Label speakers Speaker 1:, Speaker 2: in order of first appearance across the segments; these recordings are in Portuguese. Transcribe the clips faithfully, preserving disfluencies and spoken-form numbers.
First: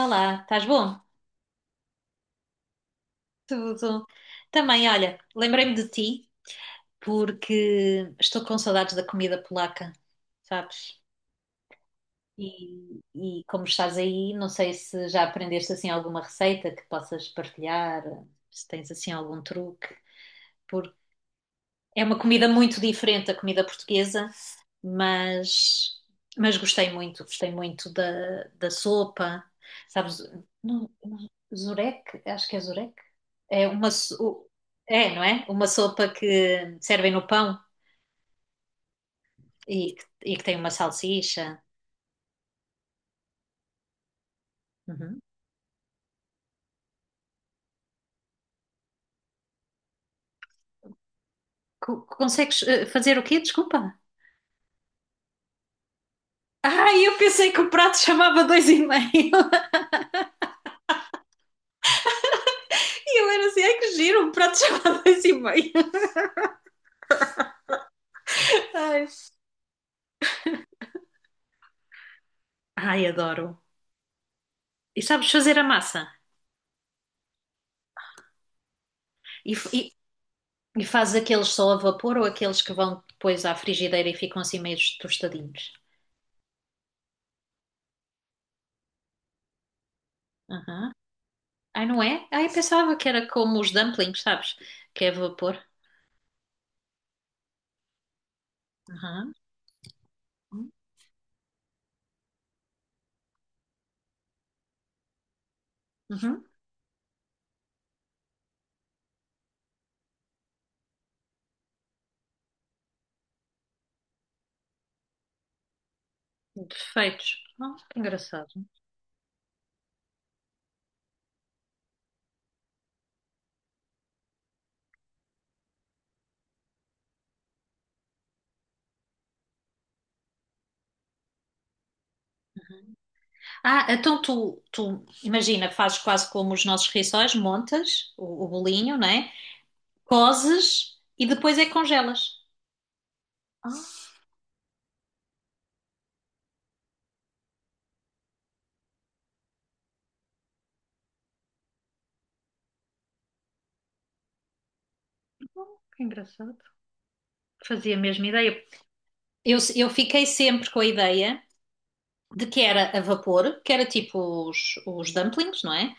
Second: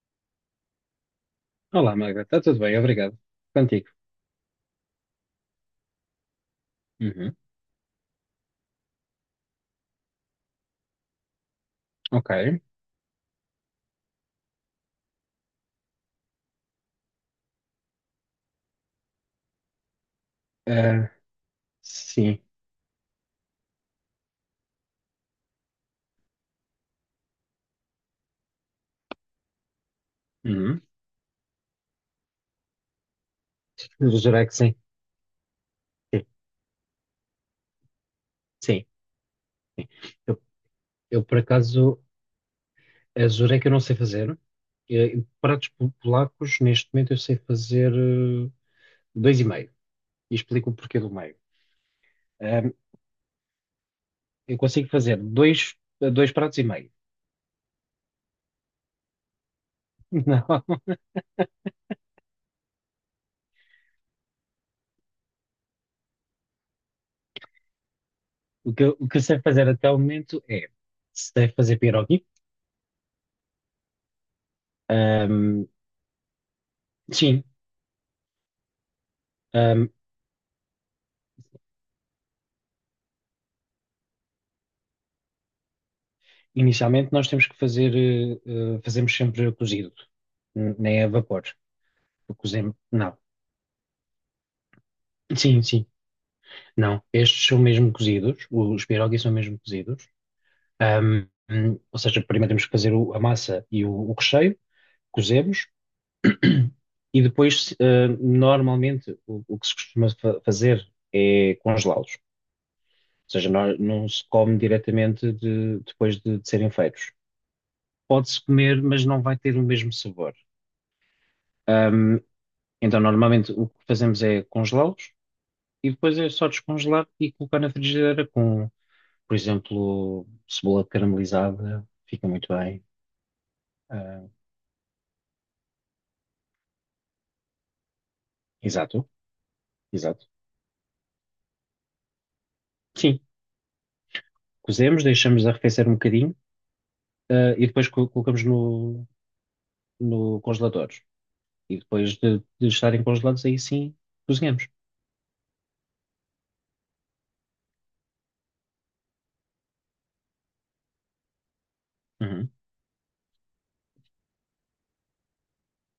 Speaker 1: Olá, estás bom?
Speaker 2: Olá, Magda. Está tudo bem? Obrigado. Contigo.
Speaker 1: Tudo. Também, olha, lembrei-me de ti
Speaker 2: Uhum.
Speaker 1: porque estou com saudades da comida polaca, sabes?
Speaker 2: Ok.
Speaker 1: E, e como estás aí, não sei se já aprendeste assim alguma receita que possas partilhar, se tens assim algum truque.
Speaker 2: Eh,
Speaker 1: É uma
Speaker 2: sim.
Speaker 1: comida muito diferente da comida portuguesa, mas, mas gostei muito, gostei muito da, da sopa, sabes?
Speaker 2: Uhum.
Speaker 1: Não, não- Zurek, acho que é Zurek. É uma,
Speaker 2: Eu jurei
Speaker 1: so-
Speaker 2: que sim.
Speaker 1: é, não é? Uma sopa
Speaker 2: Sim.
Speaker 1: que servem no pão
Speaker 2: Sim.
Speaker 1: e, e que
Speaker 2: Eu,
Speaker 1: tem uma
Speaker 2: eu, por
Speaker 1: salsicha.
Speaker 2: acaso, eh, jurei que eu não sei fazer.
Speaker 1: Uhum.
Speaker 2: Eh, pratos po- polacos, neste momento, eu sei fazer eh, dois e meio. E explico o porquê do meio.
Speaker 1: Co- Consegues
Speaker 2: Eh,
Speaker 1: eh, fazer o quê? Desculpa.
Speaker 2: eu consigo fazer dois, dois pratos e meio.
Speaker 1: Ah, eu pensei que o prato chamava dois e meio.
Speaker 2: Não.
Speaker 1: E eu era assim, ai que giro, o prato chamava dois e meio.
Speaker 2: O que, eu-
Speaker 1: Ai,
Speaker 2: o que eu sei fazer até o momento é sei fazer pierogi.
Speaker 1: Ai, adoro. E sabes fazer a
Speaker 2: Ahm,
Speaker 1: massa.
Speaker 2: sim.
Speaker 1: E, f- e, e fazes aqueles só a vapor ou aqueles que vão depois à frigideira e ficam assim meio tostadinhos?
Speaker 2: Inicialmente nós temos que fazer, eh, eh, fazemos sempre cozido, n-
Speaker 1: Aham.
Speaker 2: nem a vapor.
Speaker 1: Ai, não é?
Speaker 2: O
Speaker 1: Ai,
Speaker 2: cozemos,
Speaker 1: pensava que
Speaker 2: não.
Speaker 1: era como os dumplings, sabes? Que é vapor.
Speaker 2: Sim, sim. Não, estes são mesmo cozidos, os pierogi são
Speaker 1: Aham.
Speaker 2: mesmo cozidos. Ahm, hum, ou seja, primeiro temos que fazer o- a massa e o, o recheio, cozemos,
Speaker 1: Uhum.
Speaker 2: e depois, eh, normalmente, o, o que se costuma fa- fazer é congelá-los. Ou seja, não, não se come diretamente de- depois de de serem feitos.
Speaker 1: Perfeitos. Oh, que
Speaker 2: Pode-se
Speaker 1: engraçado.
Speaker 2: comer, mas não vai ter o mesmo sabor. Ahm, Então, normalmente o que fazemos é congelá-los e depois é só descongelar e colocar na frigideira com, por exemplo, cebola caramelizada, fica muito bem.
Speaker 1: Ah, então
Speaker 2: Ah,
Speaker 1: tu, tu, imagina, fazes quase como os nossos rissóis, montas o, o bolinho,
Speaker 2: exato,
Speaker 1: né?
Speaker 2: exato.
Speaker 1: Cozes e depois é que congelas.
Speaker 2: Sim,
Speaker 1: Ah,
Speaker 2: cozemos, deixamos arrefecer um bocadinho, ah, e depois co- colocamos no, no congelador. E depois de, de estarem congelados, aí sim cozinhamos.
Speaker 1: que engraçado. Fazia a mesma ideia. Eu, eu fiquei sempre com a ideia de
Speaker 2: Uhum,
Speaker 1: que era a vapor, que era tipo os, os dumplings, não é?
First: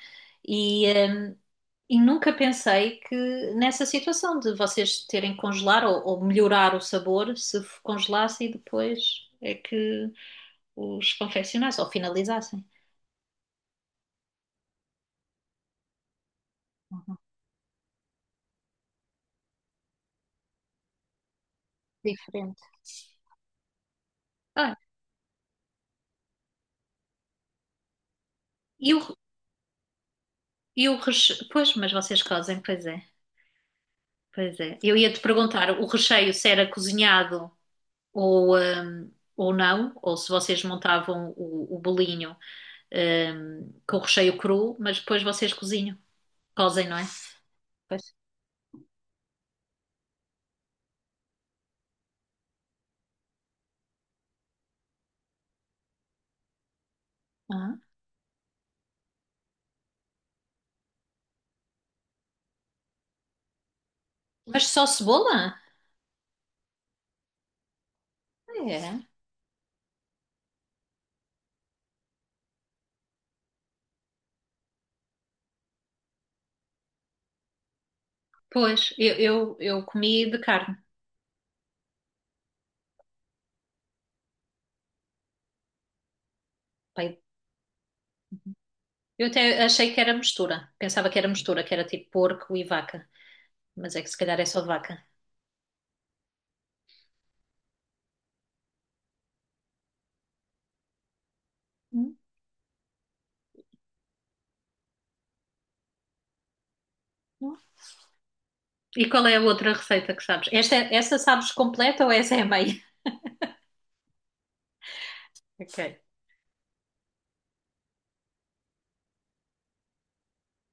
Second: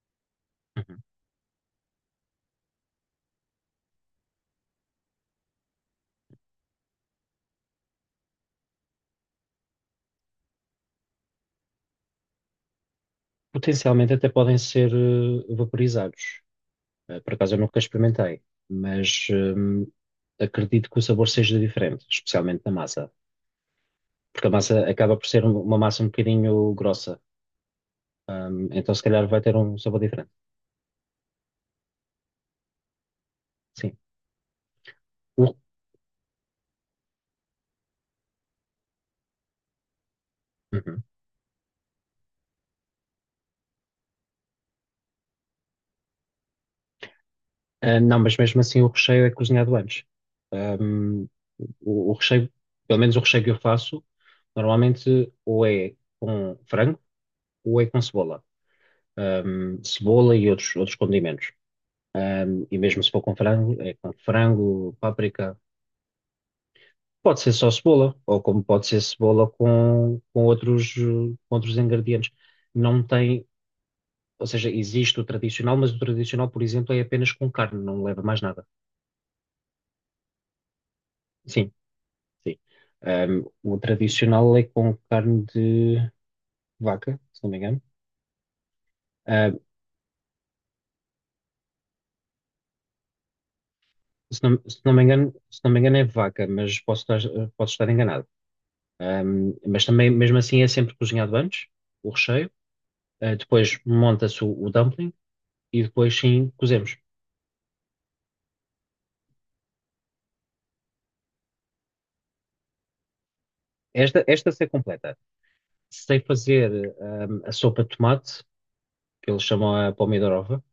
Speaker 1: E,
Speaker 2: uhum.
Speaker 1: hum, e nunca pensei que nessa situação de vocês terem que congelar ou, ou melhorar o sabor se f- congelasse e depois é que os confeccionassem ou finalizassem.
Speaker 2: Potencialmente até podem ser eh, vaporizados. Eh, Por acaso eu nunca experimentei, mas hum, acredito que o sabor seja diferente,
Speaker 1: Diferente.
Speaker 2: especialmente na massa, porque a
Speaker 1: Ah,
Speaker 2: massa acaba por ser um- uma massa um bocadinho grossa. Hum,
Speaker 1: e
Speaker 2: então
Speaker 1: o,
Speaker 2: se calhar vai ter um sabor diferente.
Speaker 1: e o recheio. Pois, mas vocês cozem, pois é.
Speaker 2: Sim.
Speaker 1: Pois é. Eu ia te
Speaker 2: O-
Speaker 1: perguntar o recheio se era cozinhado ou, hum, ou não, ou se vocês
Speaker 2: Uhum.
Speaker 1: montavam o, o bolinho hum, com o recheio cru, mas depois vocês cozinham, cozem, não é?
Speaker 2: Ah,
Speaker 1: Pois.
Speaker 2: não, mas mesmo assim o recheio é cozinhado antes. Hum, o, o recheio, pelo menos o recheio que eu faço, normalmente ou é com frango
Speaker 1: Ah,
Speaker 2: ou é com cebola. Hum, cebola e outros, outros condimentos. Um, e mesmo se for com frango, é com
Speaker 1: mas só
Speaker 2: frango,
Speaker 1: cebola?
Speaker 2: páprica. Pode ser só cebola, ou como pode ser
Speaker 1: É.
Speaker 2: cebola com, com outros, eh, com outros ingredientes. Não tem, ou seja, existe o tradicional, mas o tradicional, por exemplo, é apenas com carne, não leva mais nada.
Speaker 1: Pois, eu, eu, eu comi de carne.
Speaker 2: Sim, sim. Ahm, o tradicional é com carne de vaca,
Speaker 1: Pai,
Speaker 2: se não me engano.
Speaker 1: eu
Speaker 2: Ahm,
Speaker 1: até achei que era mistura. Pensava que era mistura, que era tipo porco e vaca. Mas é que se calhar
Speaker 2: Se
Speaker 1: é
Speaker 2: não,
Speaker 1: só
Speaker 2: se não
Speaker 1: vaca.
Speaker 2: me engano, se não me engano é vaca, mas posso estar, posso estar enganado. Ahm, mas também, mesmo assim, é sempre cozinhado antes, o
Speaker 1: Hum,
Speaker 2: recheio. Ah, depois monta-se o, o dumpling e depois sim cozemos.
Speaker 1: não. E qual é a outra receita que sabes? Esta, é essa sabes completa ou essa é a meia?
Speaker 2: Esta, esta sei completa.
Speaker 1: Ok.
Speaker 2: Sei fazer hum, a sopa de tomate, que eles chamam a pomidorova.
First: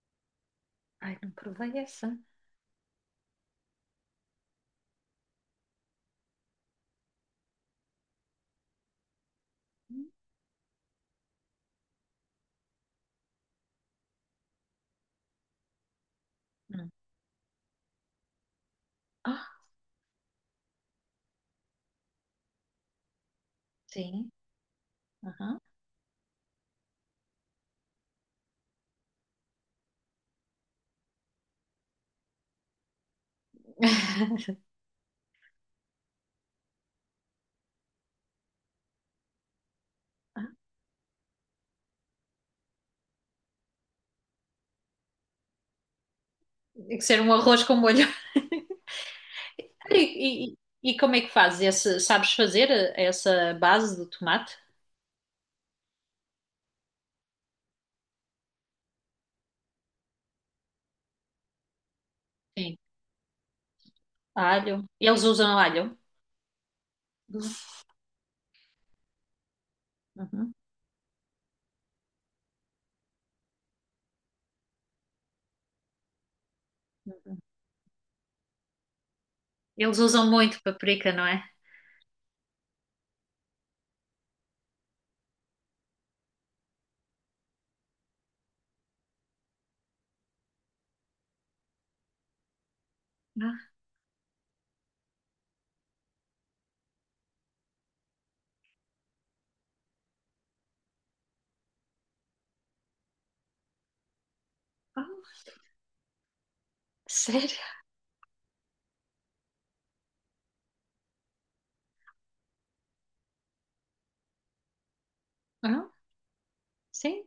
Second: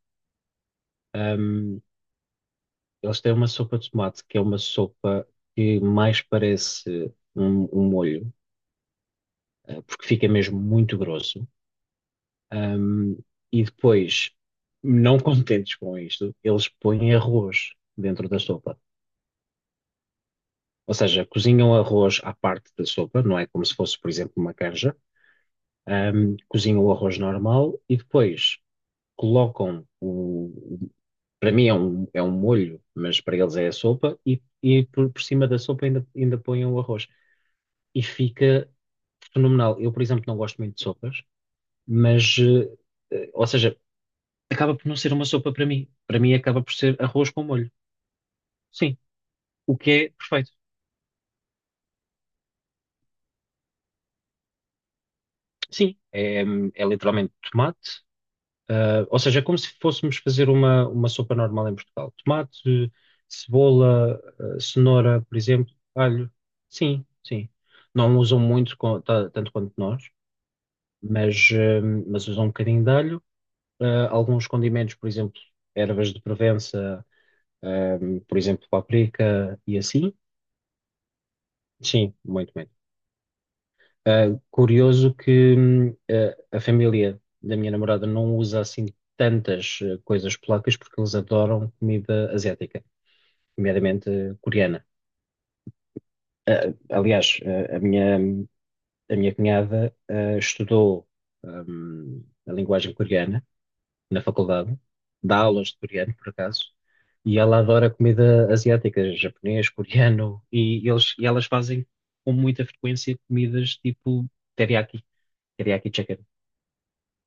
Speaker 1: Ai, não provei
Speaker 2: Hum,
Speaker 1: essa.
Speaker 2: eles têm uma sopa de tomate, que é uma sopa que mais parece um, um molho, eh, porque fica mesmo muito grosso. Hum, e depois, não contentes com isto, eles
Speaker 1: Hum.
Speaker 2: põem arroz dentro da sopa.
Speaker 1: Ah,
Speaker 2: Ou seja, cozinham arroz à parte da sopa, não é como se fosse, por
Speaker 1: sim.
Speaker 2: exemplo, uma canja.
Speaker 1: Aham.
Speaker 2: Hum, cozinham o arroz normal e depois colocam o, para mim é um, é um molho, mas para eles é a sopa, e, e por, por cima da sopa ainda, ainda põem o arroz. E fica fenomenal. Eu, por exemplo, não gosto muito de sopas, mas, eh, eh, ou seja, acaba por não ser uma sopa para mim. Para mim acaba por ser
Speaker 1: Tem que ser
Speaker 2: arroz
Speaker 1: um
Speaker 2: com
Speaker 1: arroz
Speaker 2: molho.
Speaker 1: com molho.
Speaker 2: Sim, o que é perfeito.
Speaker 1: E, e- e como é que fazes? Esse- sabes fazer essa base do tomate?
Speaker 2: Sim, é, é literalmente tomate. Ah, ou seja, é como se fôssemos fazer uma, uma sopa normal em Portugal.
Speaker 1: Sim.
Speaker 2: Tomate, cebola, ah,
Speaker 1: Alho.
Speaker 2: cenoura,
Speaker 1: Eles
Speaker 2: por
Speaker 1: usam
Speaker 2: exemplo,
Speaker 1: alho?
Speaker 2: alho. Sim, sim. Não usam muito, co- ta- tanto quanto nós,
Speaker 1: Uhum.
Speaker 2: mas, ah, mas usam um bocadinho de alho. Ah, alguns condimentos, por exemplo, ervas de Provença, ah, por exemplo, páprica e
Speaker 1: Eles
Speaker 2: assim.
Speaker 1: usam muito paprika, não é?
Speaker 2: Sim, muito, muito. Ah, curioso que hum, a a família da minha namorada não usa assim tantas eh, coisas polacas porque eles adoram comida asiática,
Speaker 1: Ah,
Speaker 2: nomeadamente eh, coreana. Ah, aliás, eh, a minha, a minha cunhada eh, estudou hum, a linguagem coreana na faculdade,
Speaker 1: ah,
Speaker 2: dá aulas de coreano, por acaso, e
Speaker 1: sério?
Speaker 2: ela adora comida asiática, japonês, coreano, e, eles, e elas fazem com muita frequência comidas tipo teriyaki,
Speaker 1: Ah,
Speaker 2: teriyaki chicken.
Speaker 1: sim.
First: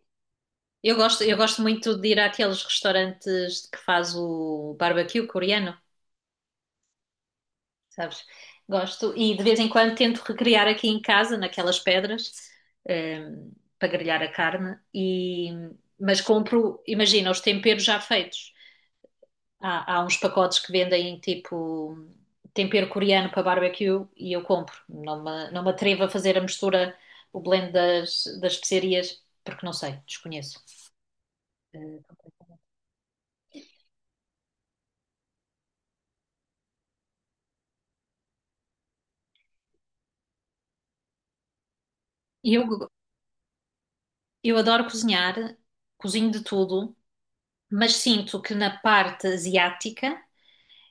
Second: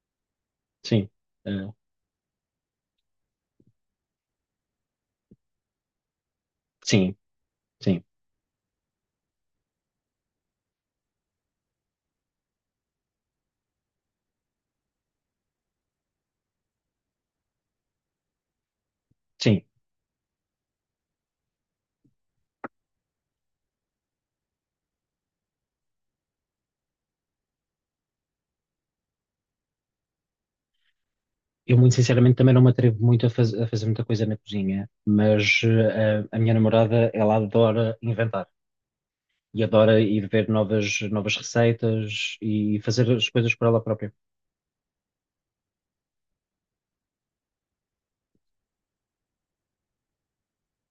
Speaker 1: Eu
Speaker 2: Sim,
Speaker 1: gosto, eu gosto
Speaker 2: eh,
Speaker 1: muito de ir àqueles restaurantes que faz o barbecue coreano,
Speaker 2: sim, sim,
Speaker 1: sabes? Gosto. E de vez em quando tento recriar aqui em casa, naquelas pedras, ehm, para grelhar a carne. E, mas compro, imagina, os temperos já feitos.
Speaker 2: sim.
Speaker 1: Há, há uns pacotes que vendem tipo tempero coreano para barbecue e eu compro. Não me, não me atrevo a fazer a mistura, o blend das, das especiarias, porque não sei, desconheço.
Speaker 2: eu, muito
Speaker 1: Eh,
Speaker 2: sinceramente, também não me atrevo muito a, faz- a fazer muita coisa na cozinha, mas eh, a, minha namorada, ela adora inventar e adora ir ver novas, novas receitas
Speaker 1: Eu,
Speaker 2: e fazer as coisas por ela própria.
Speaker 1: eu adoro cozinhar, cozinho de tudo, mas sinto que na parte asiática,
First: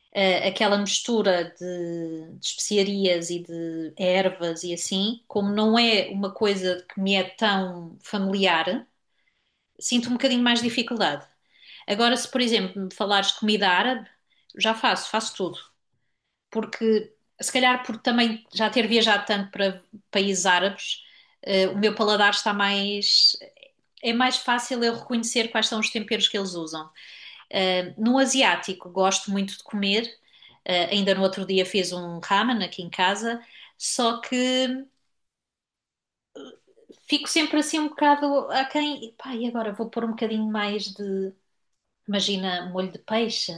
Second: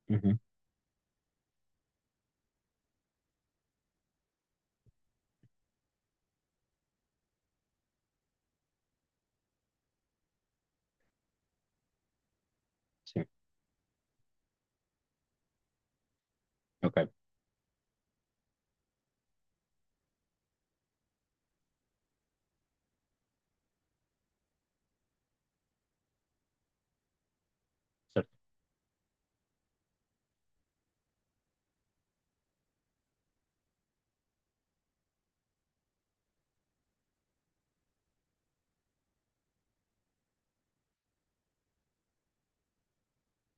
Speaker 2: Uhum,
Speaker 1: eh, aquela mistura de, de especiarias e de ervas e assim, como não é uma coisa que me é tão familiar, sinto um bocadinho mais dificuldade. Agora, se por exemplo me
Speaker 2: sim,
Speaker 1: falares de comida árabe, já faço, faço tudo.
Speaker 2: ok,
Speaker 1: Porque, se calhar, por também já ter viajado tanto para países árabes, eh, o meu paladar está mais. É mais fácil eu reconhecer quais são os temperos que eles usam. Eh, no
Speaker 2: certo.
Speaker 1: asiático, gosto muito de comer. Eh, ainda no outro dia fiz um ramen aqui em casa, só que fico sempre assim um bocado aquém. Pá, e agora vou pôr um bocadinho mais de. Imagina molho de peixe.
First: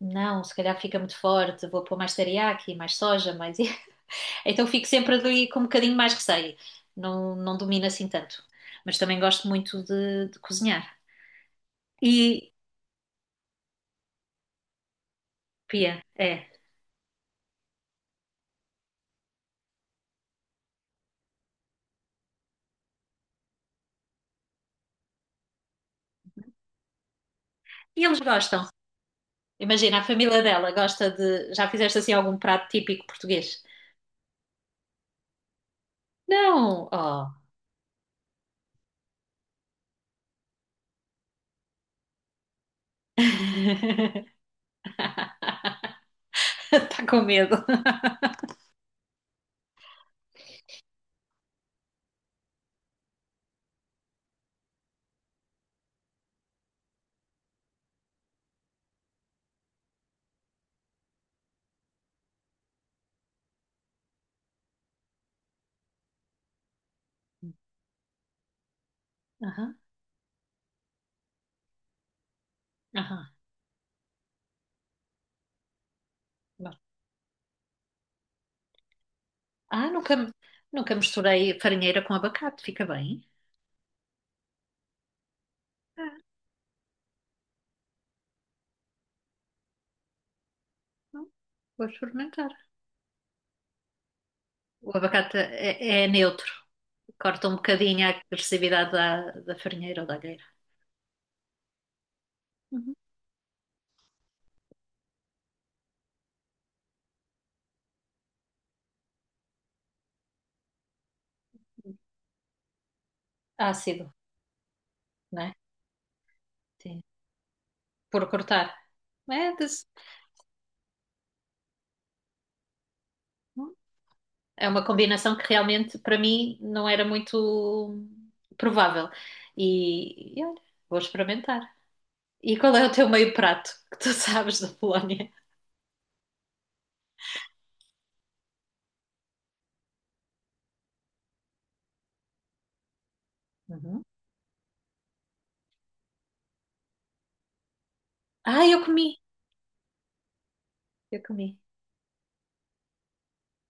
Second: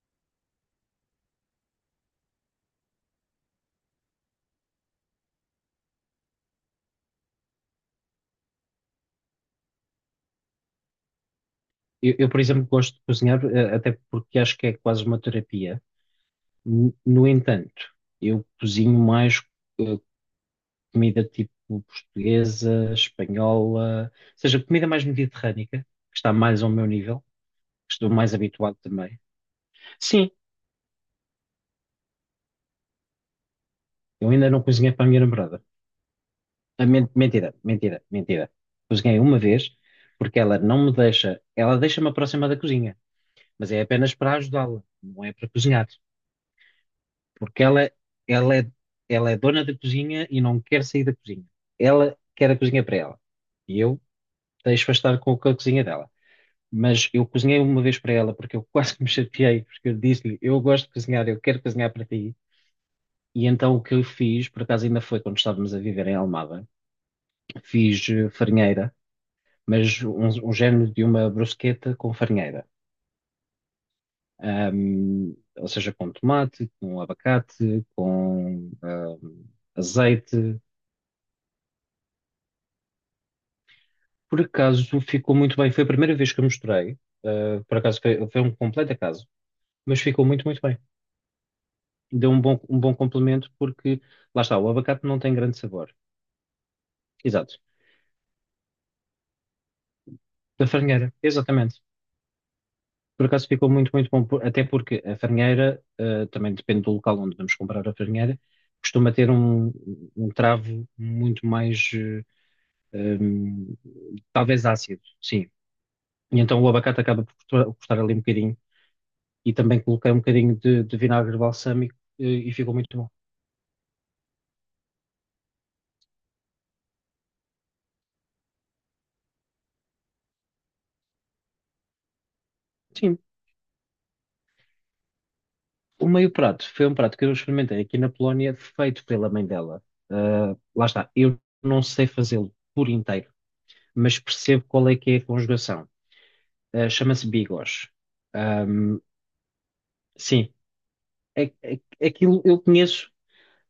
Speaker 1: Não, se calhar fica muito forte, vou pôr mais teriyaki, mais soja, mais. Então fico sempre ali com um bocadinho mais receio. Não, não domino assim tanto. Mas também gosto muito de, de cozinhar.
Speaker 2: Eu, eu, por
Speaker 1: E,
Speaker 2: exemplo, gosto de cozinhar, eh, até porque acho que é quase uma terapia.
Speaker 1: Pia, é.
Speaker 2: N- No entanto, eu cozinho mais. eh, Comida tipo portuguesa, espanhola, ou seja, comida mais mediterrânica, que está mais ao meu nível, que
Speaker 1: E
Speaker 2: estou
Speaker 1: eles
Speaker 2: mais
Speaker 1: gostam.
Speaker 2: habituado também.
Speaker 1: Imagina, a
Speaker 2: Sim,
Speaker 1: família dela gosta de. Já fizeste assim algum prato típico português?
Speaker 2: eu ainda não cozinhei para a minha namorada. Ah,
Speaker 1: Não!
Speaker 2: men-
Speaker 1: Oh!
Speaker 2: mentira, mentira, mentira. Cozinhei uma vez, porque ela não me deixa, ela deixa-me aproximar da cozinha, mas é apenas para ajudá-la, não é para cozinhar,
Speaker 1: Está com
Speaker 2: porque
Speaker 1: medo.
Speaker 2: ela, ela é, ela é dona da cozinha e não quer sair da cozinha. Ela quer a cozinha para ela. E eu deixo-a estar com a cozinha dela. Mas eu cozinhei uma vez para ela porque eu quase que me chateei, porque eu disse-lhe, eu gosto de cozinhar, eu quero cozinhar para ti. E então o que eu fiz, por acaso ainda foi quando estávamos a viver em Almada, fiz eh, farinheira,
Speaker 1: Aham,
Speaker 2: mas um, um género de uma brusqueta com farinheira.
Speaker 1: aham.
Speaker 2: Ahm, ou seja, com tomate,
Speaker 1: Bom.
Speaker 2: com abacate, com ahm,
Speaker 1: Ah, nunca,
Speaker 2: azeite.
Speaker 1: nunca misturei farinheira com abacate, fica bem.
Speaker 2: Por acaso ficou muito bem. Foi a primeira
Speaker 1: Ah,
Speaker 2: vez que eu misturei. Ah, por acaso foi, foi um completo acaso, mas ficou muito, muito bem.
Speaker 1: não. Vou
Speaker 2: Deu um
Speaker 1: experimentar.
Speaker 2: bom, um bom complemento porque, lá está, o
Speaker 1: O
Speaker 2: abacate não tem
Speaker 1: abacate
Speaker 2: grande
Speaker 1: é,
Speaker 2: sabor.
Speaker 1: é neutro, corta um
Speaker 2: Exato.
Speaker 1: bocadinho a agressividade da, da farinheira ou da alheira.
Speaker 2: Da farinheira, exatamente.
Speaker 1: Uhum.
Speaker 2: Por acaso ficou muito, muito bom, por- até porque a farinheira, eh, também depende do local onde vamos comprar a farinheira, costuma ter um, um travo muito mais, eh, hum,
Speaker 1: Ácido,
Speaker 2: talvez ácido, sim.
Speaker 1: né?
Speaker 2: E então o abacate
Speaker 1: Sim.
Speaker 2: acaba por custar, custar ali um
Speaker 1: Por
Speaker 2: bocadinho.
Speaker 1: cortar.
Speaker 2: E
Speaker 1: É,
Speaker 2: também
Speaker 1: desse-
Speaker 2: coloquei um bocadinho de, de vinagre balsâmico, eh, e ficou muito bom.
Speaker 1: É uma combinação que realmente para mim não era muito provável. E, e olha, vou experimentar. E qual é o teu
Speaker 2: Sim.
Speaker 1: meio prato que tu sabes da Polónia?
Speaker 2: O meio prato foi um prato que eu experimentei aqui na Polónia, feito pela mãe dela. Ah, lá está, eu não sei fazê-lo por inteiro,
Speaker 1: Uhum.
Speaker 2: mas percebo qual é que é a conjugação. Ah, chama-se bigos.
Speaker 1: Ah, eu
Speaker 2: Ahm,
Speaker 1: comi,
Speaker 2: sim,
Speaker 1: eu
Speaker 2: é-
Speaker 1: comi.
Speaker 2: é- aquilo eu conheço,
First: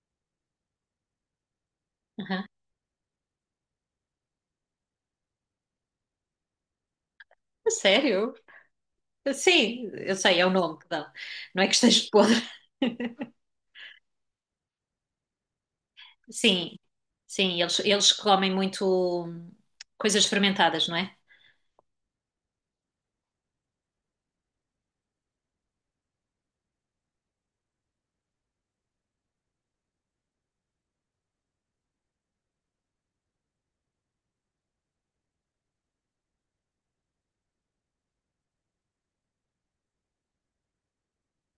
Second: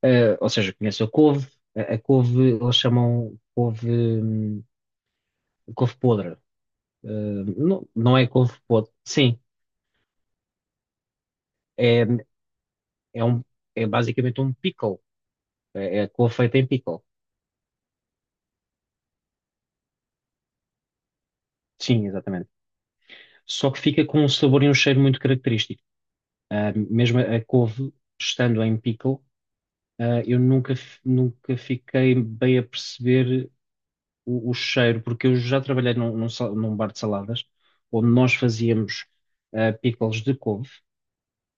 Speaker 2: ah, ou seja, conheço a couve, a, a
Speaker 1: Aham.
Speaker 2: couve eles chamam couve, hum, couve podre. Ah,
Speaker 1: A
Speaker 2: não, não é
Speaker 1: sério?
Speaker 2: couve podre, sim,
Speaker 1: Sim, eu sei, é o nome que dão. Não é que
Speaker 2: é,
Speaker 1: esteja podre.
Speaker 2: é, um, é basicamente um pickle, é, é couve feita em
Speaker 1: Sim,
Speaker 2: pickle.
Speaker 1: sim, eles, eles comem muito hum, coisas fermentadas, não é?
Speaker 2: Sim, exatamente. Só que fica com um sabor e um cheiro muito característico. Ah, mesmo a couve, estando em pickle, ah, eu nunca, f- nunca fiquei bem a perceber o, o cheiro, porque eu já trabalhei num, num sal- num bar de saladas, onde nós fazíamos ah, pickles de couve,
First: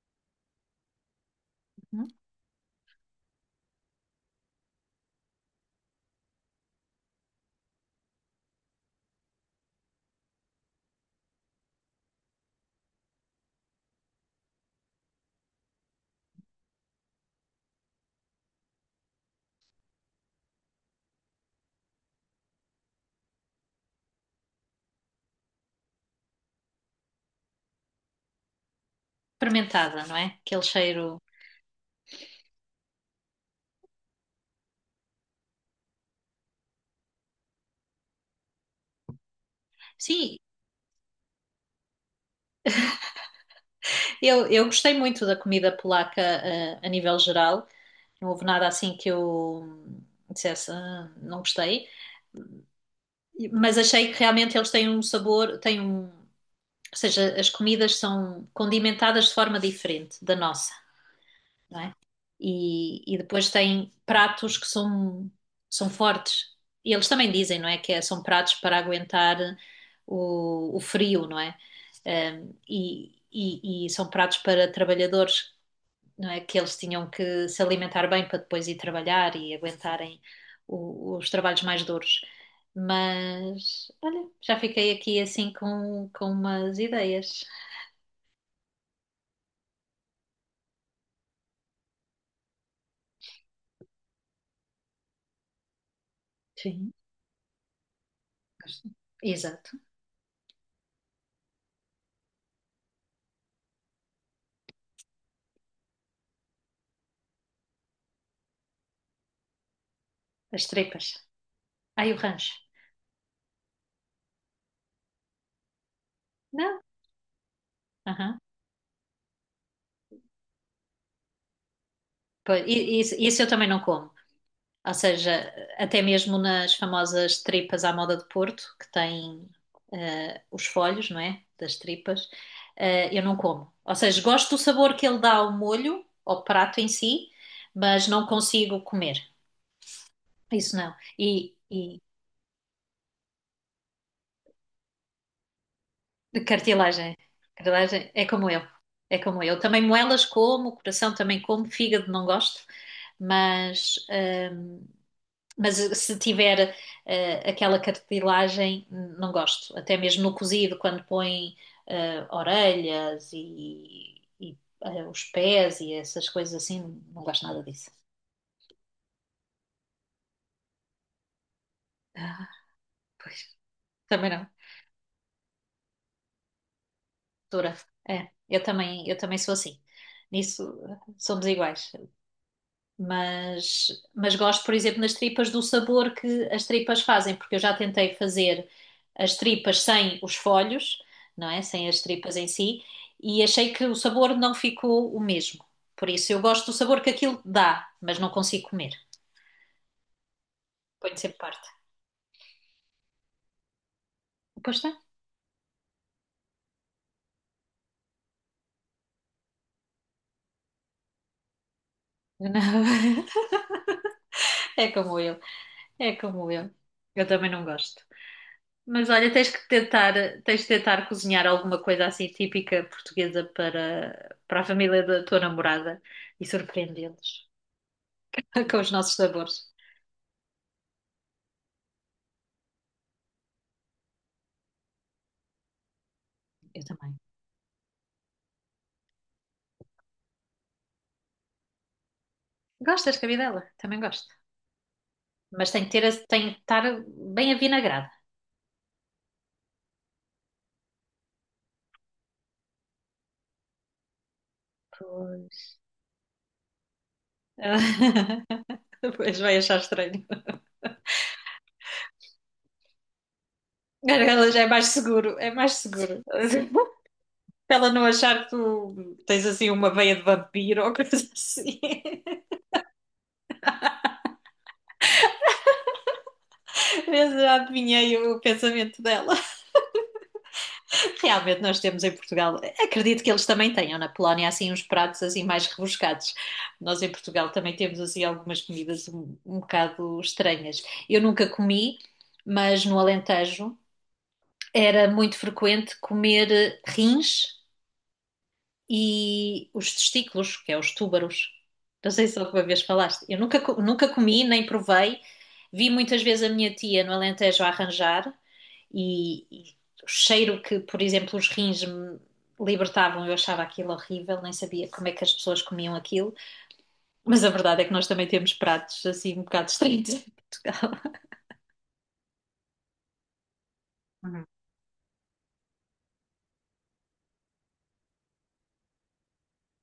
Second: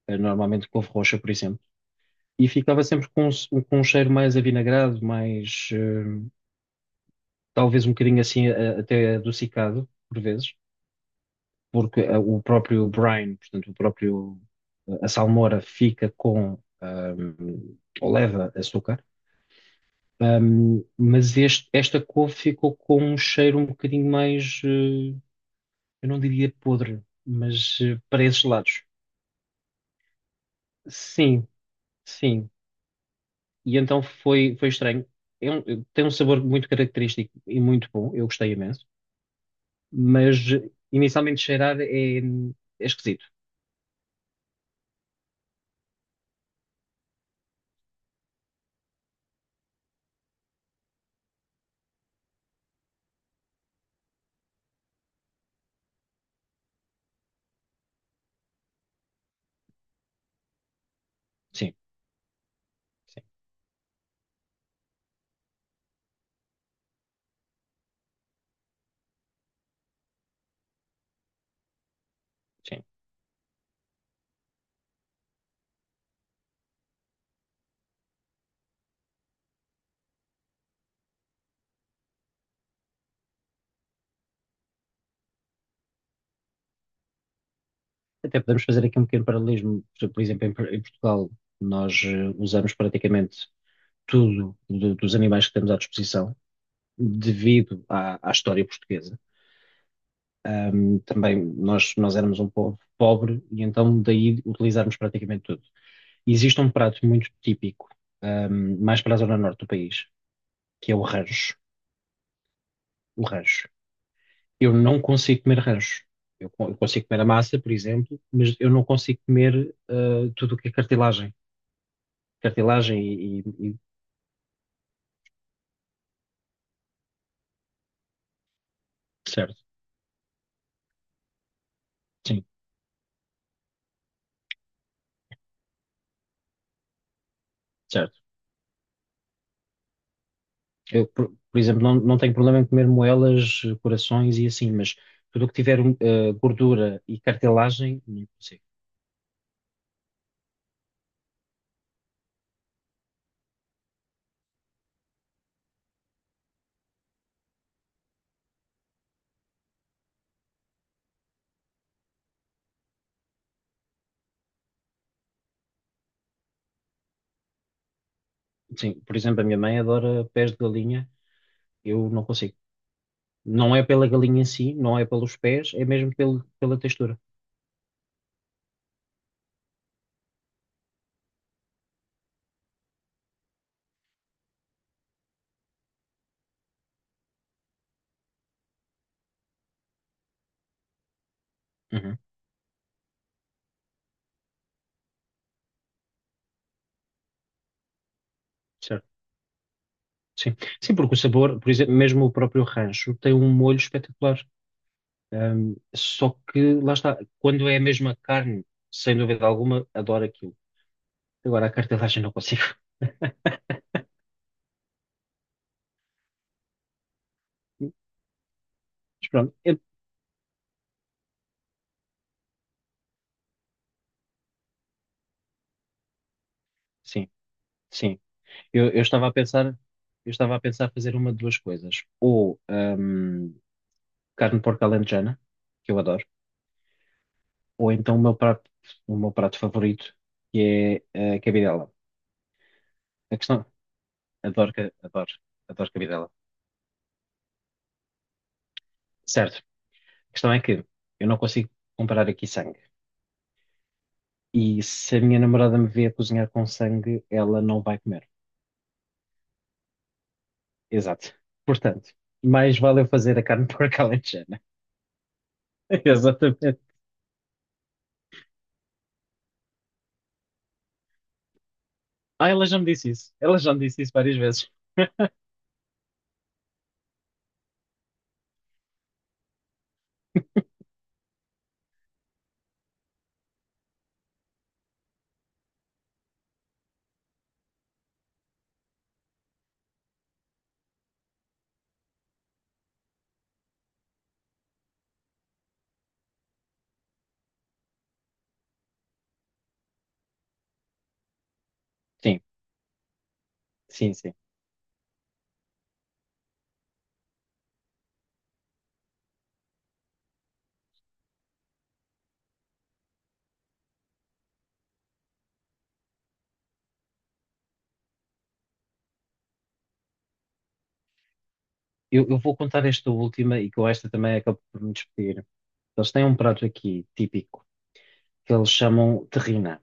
Speaker 2: ah, normalmente couve roxa, por exemplo,
Speaker 1: Uhum.
Speaker 2: e ficava sempre com, um s- com um cheiro mais avinagrado, mais, eh, talvez um bocadinho assim, a- até adocicado, por vezes. Porque eh, o próprio Brian, portanto, o próprio, eh, a salmoura fica com, ahm, ou leva açúcar, ahm, mas este- esta couve ficou com um cheiro um bocadinho mais, eh, eu não diria podre, mas eh, para esses lados.
Speaker 1: Fermentada, não é? Aquele cheiro.
Speaker 2: Sim, sim. E então foi, foi estranho. É um- tem um sabor muito característico e muito bom, eu gostei imenso,
Speaker 1: Sim,
Speaker 2: mas eh, inicialmente cheirar é, é esquisito.
Speaker 1: eu, eu gostei muito da comida polaca, eh, a nível geral. Não houve nada assim que eu dissesse, "Ah, não gostei." Mas achei que realmente eles têm um sabor, têm um, ou seja, as comidas são condimentadas de forma diferente da nossa,
Speaker 2: Sim,
Speaker 1: não é? E, e
Speaker 2: sim,
Speaker 1: depois têm pratos que são, são fortes. E eles também dizem, não é? Que é- são pratos para aguentar o, o frio, não é? Ahm,
Speaker 2: sim.
Speaker 1: e, e- e são pratos para trabalhadores, não é? Que eles tinham que se alimentar bem para depois ir trabalhar e aguentarem o- os trabalhos mais duros. Mas, olha, já fiquei aqui assim com, com, umas ideias.
Speaker 2: Até podemos fazer aqui um pequeno paralelismo. Por por exemplo, em, Por- em Portugal, nós eh, usamos praticamente tudo do- dos animais que temos à disposição,
Speaker 1: Sim.
Speaker 2: devido à, à história portuguesa.
Speaker 1: Exato.
Speaker 2: Ahm, também nós, nós éramos um povo pobre e então daí utilizarmos praticamente tudo. Existe um prato muito típico, ahm, mais para a zona norte do país,
Speaker 1: As
Speaker 2: que é o
Speaker 1: tripas.
Speaker 2: rancho.
Speaker 1: Ai, o rancho.
Speaker 2: O rancho. Eu não consigo comer rancho. Eu, co- eu
Speaker 1: Não?
Speaker 2: consigo comer a massa, por exemplo,
Speaker 1: Aham.
Speaker 2: mas eu não consigo comer ah, tudo o que é cartilagem.
Speaker 1: Pois, e- e
Speaker 2: Cartilagem
Speaker 1: isso,
Speaker 2: e,
Speaker 1: isso eu também
Speaker 2: e- e-
Speaker 1: não como. Ou seja, até mesmo nas famosas tripas à moda de Porto, que têm
Speaker 2: certo,
Speaker 1: eh, os folhos, não é? Das tripas,
Speaker 2: sim,
Speaker 1: eh, eu não como. Ou seja, gosto do sabor que ele dá ao molho, ao prato em si, mas
Speaker 2: certo.
Speaker 1: não consigo comer. Isso não.
Speaker 2: Eu, por,
Speaker 1: E,
Speaker 2: por exemplo, não,
Speaker 1: e
Speaker 2: não tenho problema em comer moelas, corações e assim, mas tudo o que tiver um, eh,
Speaker 1: de
Speaker 2: gordura
Speaker 1: cartilagem.
Speaker 2: e cartilagem,
Speaker 1: Cartilagem é
Speaker 2: não
Speaker 1: como eu.
Speaker 2: consigo.
Speaker 1: É como eu. Também moelas como, coração também como, fígado não gosto, mas. ehm, Mas se tiver eh, aquela cartilagem, não gosto. Até mesmo no cozido, quando põe eh, orelhas e, e, eh, os pés e essas coisas assim, não gosto nada disso.
Speaker 2: Sim, por exemplo, a minha mãe adora pés de galinha, eu não
Speaker 1: Ah,
Speaker 2: consigo.
Speaker 1: pois,
Speaker 2: Não é pela
Speaker 1: também
Speaker 2: galinha em
Speaker 1: não.
Speaker 2: si, não é pelos pés, é mesmo pelo, pela textura.
Speaker 1: Dura. É, eu também, eu também sou assim. Nisso eh, somos iguais. Mas, mas gosto, por exemplo, nas tripas do sabor que as tripas fazem, porque eu já tentei fazer as tripas sem os folhos, não é? Sem as
Speaker 2: Uhum,
Speaker 1: tripas em si, e achei que o sabor não ficou o mesmo. Por isso, eu gosto do sabor que aquilo dá, mas não consigo comer.
Speaker 2: certo, sim. Sim, porque
Speaker 1: Ponho
Speaker 2: o
Speaker 1: sempre
Speaker 2: sabor,
Speaker 1: parte.
Speaker 2: por exemplo, mesmo o próprio rancho tem um molho espetacular.
Speaker 1: Pois está.
Speaker 2: Ahm, só que lá está, quando é a mesma carne, sem dúvida alguma, adoro aquilo. Agora a cartelagem não consigo.
Speaker 1: Não. É como eu, é como eu. Eu também não gosto. Mas
Speaker 2: Mas
Speaker 1: olha, tens
Speaker 2: pronto,
Speaker 1: que
Speaker 2: eu-
Speaker 1: tentar, tens de tentar cozinhar alguma coisa assim típica portuguesa para, para, a família da tua namorada e
Speaker 2: sim,
Speaker 1: surpreendê-los
Speaker 2: sim.
Speaker 1: com
Speaker 2: Eu,
Speaker 1: os
Speaker 2: eu
Speaker 1: nossos
Speaker 2: Estava a pensar,
Speaker 1: sabores.
Speaker 2: eu estava a pensar fazer uma de duas coisas. Ou hum, carne de porco alentejana, que eu adoro,
Speaker 1: Eu também.
Speaker 2: ou então o meu prato, o meu prato favorito, que é eh, a cabidela.
Speaker 1: Gostas de
Speaker 2: A questão,
Speaker 1: cabidela? Também gosto.
Speaker 2: adoro, ca- adoro,
Speaker 1: Mas tem que
Speaker 2: adoro
Speaker 1: ter, esse-
Speaker 2: cabidela.
Speaker 1: tem que estar bem avinagrada.
Speaker 2: Certo. A questão é que eu não consigo comprar aqui sangue. E se a minha
Speaker 1: Pois.
Speaker 2: namorada me vê a cozinhar com sangue, ela não vai comer.
Speaker 1: Pois vai achar estranho.
Speaker 2: Exato. Portanto, mais vale eu fazer a carne de porco
Speaker 1: Ela
Speaker 2: alentejana.
Speaker 1: já é mais seguro, é mais seguro.
Speaker 2: Exatamente.
Speaker 1: Para ela não achar que tu tens assim uma veia de vampiro ou coisa assim.
Speaker 2: Ah, ela já me disse isso. Ela já me disse isso várias vezes.
Speaker 1: Eu já adivinhei o pensamento dela. Realmente nós temos em Portugal, acredito que eles também tenham na Polónia assim uns pratos assim mais rebuscados. Nós em Portugal também temos assim algumas comidas um, um bocado estranhas. Eu nunca comi, mas no Alentejo era muito frequente comer eh, rins e os testículos, que é os túbaros. Não sei se
Speaker 2: Sim,
Speaker 1: alguma vez falaste. Eu nunca, co- nunca
Speaker 2: sim, sim.
Speaker 1: comi, nem provei. Vi muitas vezes a minha tia no Alentejo a arranjar, e, e o cheiro que, por exemplo, os rins me libertavam, eu achava aquilo horrível, nem sabia como é que as pessoas comiam aquilo, mas a verdade é que nós também temos pratos assim um bocado estranhos em Portugal.
Speaker 2: Eu, eu vou contar esta última e com esta também
Speaker 1: Uhum.
Speaker 2: acabo por me despedir. Eles têm um prato aqui típico que eles chamam terrina.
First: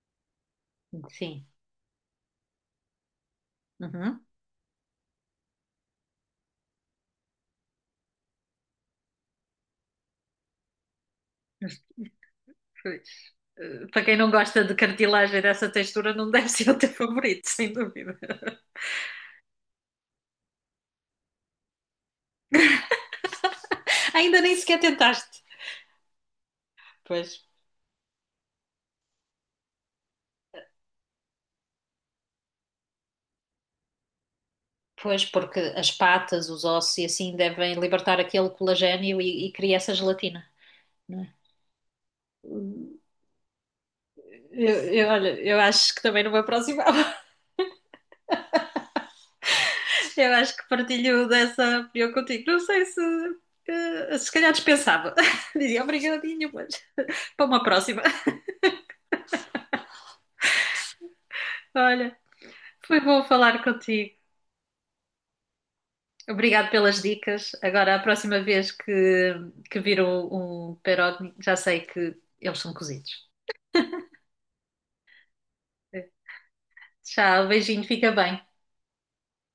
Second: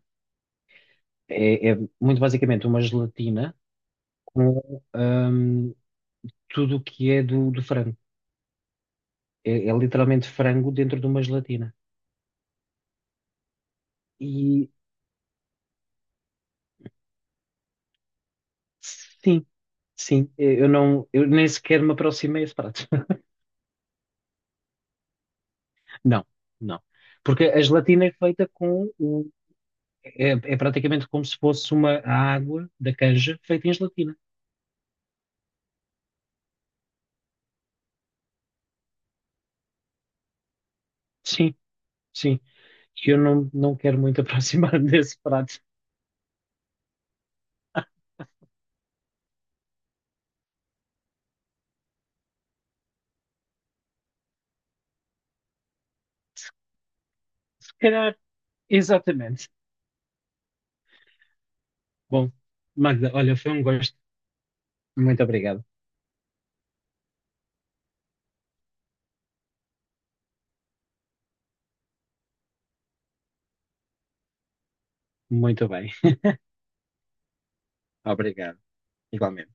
Speaker 1: Sim.
Speaker 2: É, é muito basicamente uma gelatina
Speaker 1: Uhum.
Speaker 2: com hum, tudo o que é do, do frango. É, é literalmente frango dentro de uma gelatina.
Speaker 1: Pois. Eh, Para quem não gosta
Speaker 2: E
Speaker 1: de cartilagem dessa textura, não deve ser o teu favorito, sem dúvida.
Speaker 2: sim, sim, eu não, eu nem sequer me aproximei a esse prato.
Speaker 1: Ainda nem sequer tentaste.
Speaker 2: Não, não.
Speaker 1: Pois.
Speaker 2: Porque a gelatina é feita com o é, é praticamente como se fosse uma água da canja feita em gelatina.
Speaker 1: Pois, porque as patas, os ossos e assim devem libertar aquele colagênio e, e cria essa gelatina, não é?
Speaker 2: Sim, sim. E eu não, não quero muito
Speaker 1: Eu,
Speaker 2: aproximar
Speaker 1: eu,
Speaker 2: desse
Speaker 1: olha, eu
Speaker 2: prato.
Speaker 1: acho que também não me aproximava. Eu acho que partilho dessa opinião contigo. Não sei se. eh, Se calhar dispensava. Dizia obrigadinho, mas para uma
Speaker 2: Se
Speaker 1: próxima.
Speaker 2: calhar, exatamente.
Speaker 1: Olha,
Speaker 2: Bom,
Speaker 1: foi
Speaker 2: Magda,
Speaker 1: bom
Speaker 2: olha, foi um
Speaker 1: falar
Speaker 2: gosto.
Speaker 1: contigo.
Speaker 2: Muito obrigado.
Speaker 1: Obrigado pelas dicas. Agora, a próxima vez que, que vir um, um, pierogi, já sei que eles são cozidos.
Speaker 2: Muito bem.
Speaker 1: Tchau, beijinho, fica bem.
Speaker 2: Obrigado. Igualmente.